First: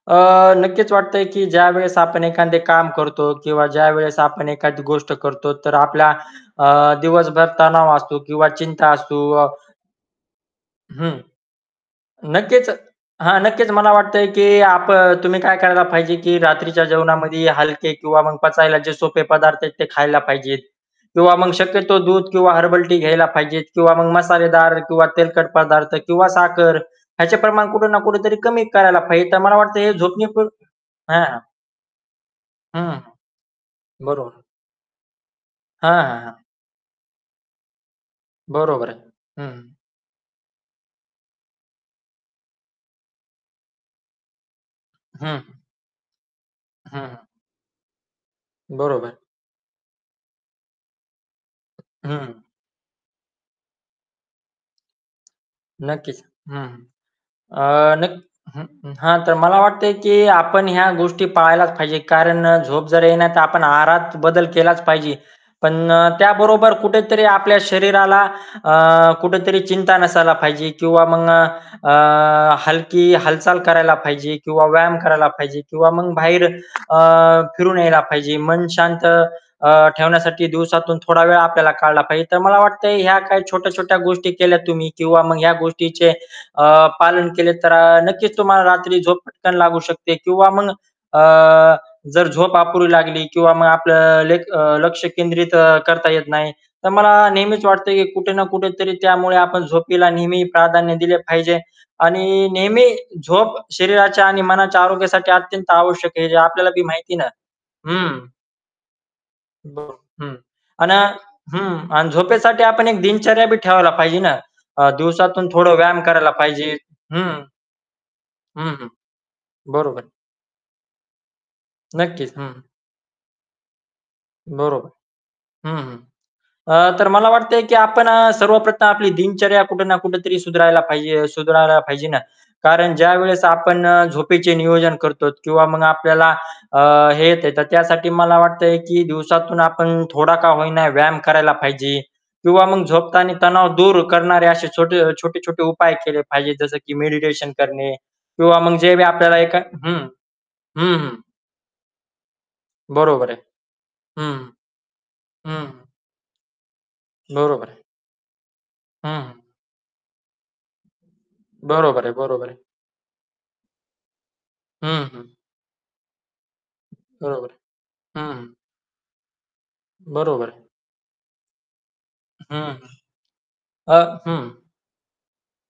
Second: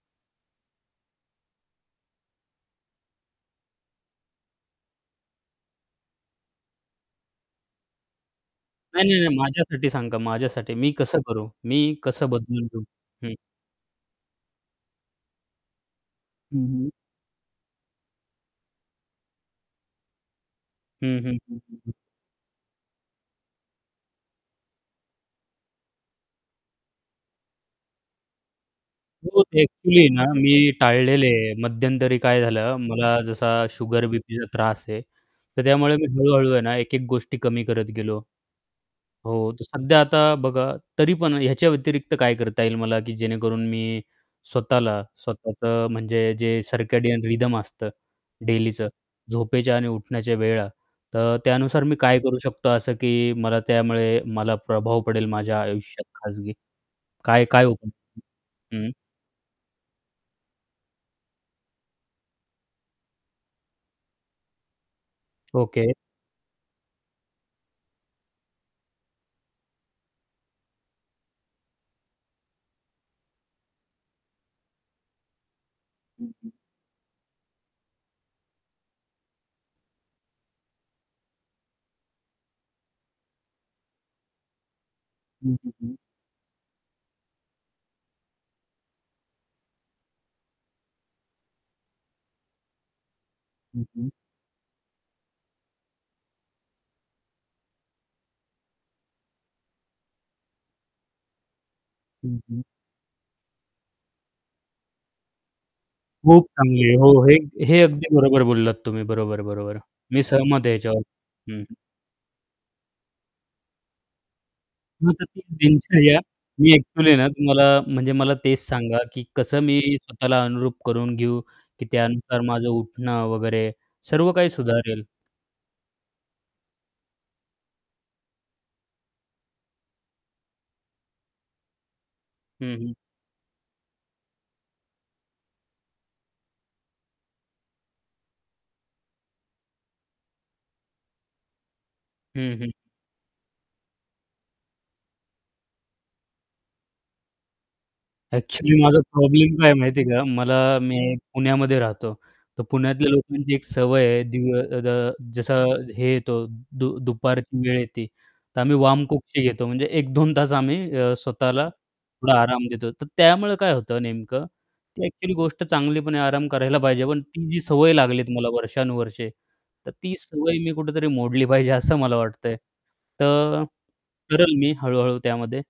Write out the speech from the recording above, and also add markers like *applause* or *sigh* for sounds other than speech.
अ, नक्कीच वाटतंय की ज्यावेळेस आपण एखादे काम करतो किंवा ज्यावेळेस आपण एखादी गोष्ट करतो, तर आपला अ, दिवसभर तणाव असतो, किंवा चिंता नाही, असु नाही, नाही माझ्यासाठी सांगा. माझ्यासाठी मी कसं हं, करू, मी कसं बदलून नक्कीच. घेऊ. हं. हां, नक्कीच मला वाटतंय की आप तुम्ही काय करायला पाहिजे, की हं, रात्रीच्या हं. जेवणामध्ये हलके किंवा मग पचायला जे सोपे पदार्थ येत, ते खायला पाहिजेत. हं, किंवा हं, मग हं, हं, हं. शक्यतो दूध किंवा हर्बल टी घ्यायला पाहिजेत. किंवा मग मसालेदार किंवा तेलकट पदार्थ, किंवा साखर ह्याचे प्रमाण कुठं ना कुठे तरी कमी करायला पाहिजे. तर हो, मला ते वाटतं, हे ॲक्च्युअली ना, झोपणे पुर मी टाळलेले हां. आहे. मध्यंतरी काय झालं, हं, हं. मला जसा शुगर, बरोबर. बीपीचा त्रास आहे, तर हां, त्यामुळे मी हां, हां. हळू-हळू आहे ना, एक-एक गोष्टी कमी करत गेलो. बरोबर आहे. हो, तर हं. सध्या आता बघा तरी पण ह्याच्या व्यतिरिक्त काय करता येईल मला, की जेणेकरून मी स्वतःला, हं, हं. स्वतःचं म्हणजे जे हं. सर्केडियन रिदम असतं, डेलीचं बरोबर. झोपेच्या आणि उठण्याच्या वेळा, तर त्यानुसार मी *unintelligible* काय करू हं. शकतो, असं की मला त्यामुळे मला प्रभाव पडेल माझ्या आयुष्यात. नक्कीच, खाजगी हं, हं. काय-काय. *unintelligible* अ, नक्की हं, हं. हां, तर मला वाटतेय, की आपण ह्या गोष्टी पाळायलाच पाहिजे. कारण झोप जर ये नाही, तर आपण आहारात बदल केलाच पाहिजे. पण, ओके. त्याबरोबर कुठेतरी आपल्या शरीराला अ, कुठेतरी चिंता नसायला पाहिजे. किंवा मग अ, हलकी हालचाल करायला पाहिजे किंवा व्यायाम करायला पाहिजे किंवा मग हं, बाहेर हं. अ, फिरून यायला पाहिजे. मन शांत अ, ठेवण्यासाठी दिवसातून थोडा वेळ आपल्याला काढला पाहिजे. तर मला वाटतं, ह्या काही छोट्या-छोट्या गोष्टी केल्या तुम्ही, किंवा मग ह्या हं, हं, हं. गोष्टीचे अ, पालन केले, तर नक्कीच तुम्हाला रात्री झोप पटकन लागू शकते. किंवा मग अ, जर झोप अपुरी लागली किंवा मग हं, हं. आपलं लेक लक्ष केंद्रित करता येत नाही, तर मला नेहमीच वाटतं, की कुठे ना कुठे तरी त्यामुळे आपण झोपीला नेहमी प्राधान्य दिले पाहिजे. हं, आणि हं. नेहमी झोप शरीराच्या आणि मनाच्या आरोग्यासाठी अत्यंत आवश्यक आहे, जे खूप आपल्याला बी चांगली आहे. माहिती हो, ना. हे हे अगदी हं. बरोबर बोललात तुम्ही. बरोबर, बरोबर ब मी हं. सहमत आहे अन् अ याच्यावर. हं. हं. आणि झोपेसाठी आपण एक दिनचर्या बी ठेवायला पाहिजे ना. अ, *unintelligible* दिवसातून थोडा व्यायाम दिनचर्या करायला मी पाहिजे. ॲक्च्युअली ना, हं. तुम्हाला म्हणजे मला तेच हं, हं. सांगा, की कसं मी बरोबर. स्वतःला अनुरूप करून घेऊ, की नक्कीच. त्यानुसार हं. माझं उठणं वगैरे सर्व काही बरोबर. सुधारेल. हं, हं. अ, तर मला वाटतंय, की आपण सर्वप्रथम आपली दिनचर्या कुठे ना कुठे तरी सुधारला पाहिजे, सुधारला पाहिजे ना. हं, हं. कारण ज्यावेळेस आपण झोपेचे नियोजन करतोत किंवा मग आपल्याला अ, हे येत, तर त्यासाठी मला वाटतंय, की दिवसातून आपण थोडा का होईना व्यायाम करायला पाहिजे. हं, किंवा हं. मग झोपतानी तणाव दूर करणारे असे छोटे-छोटे-छोटे उपाय केले पाहिजे. जसं की मेडिटेशन करणे, किंवा मग ॲक्च्युअली, जे माझा वेळ आपल्याला प्रॉब्लेम एका काय हं. माहिती आहे का? मला हं, मी हं. पुण्यामध्ये राहतो, तर पुण्यातल्या बरोबर आहे. लोकांची एक सवय आहे. हं. दिन द जसं हं. हे येतो, दु दुपारची बरोबर वेळ आहे. येते, तर आम्ही हं, हं. वामकुक्षी घेतो. म्हणजे 1-2 तास आम्ही अ, स्वतःला बरोबर आहे, थोडा बरोबर आहे. आराम देतो. तर त्यामुळे काय होतं नेमकं, की हं, हं. ॲक्च्युअली गोष्ट चांगलीपण आहे आराम करायला पाहिजे पण, ती बरोबर. जी सवय लागलीत हं, हं मला वर्षानुवर्षे, तर ती बरोबर सवय आहे. मी कुठेतरी मोडली पाहिजे, असं मला वाटतंय. हं, हं. तर अ करेल हं. मी हळू-हळू त्यामध्ये.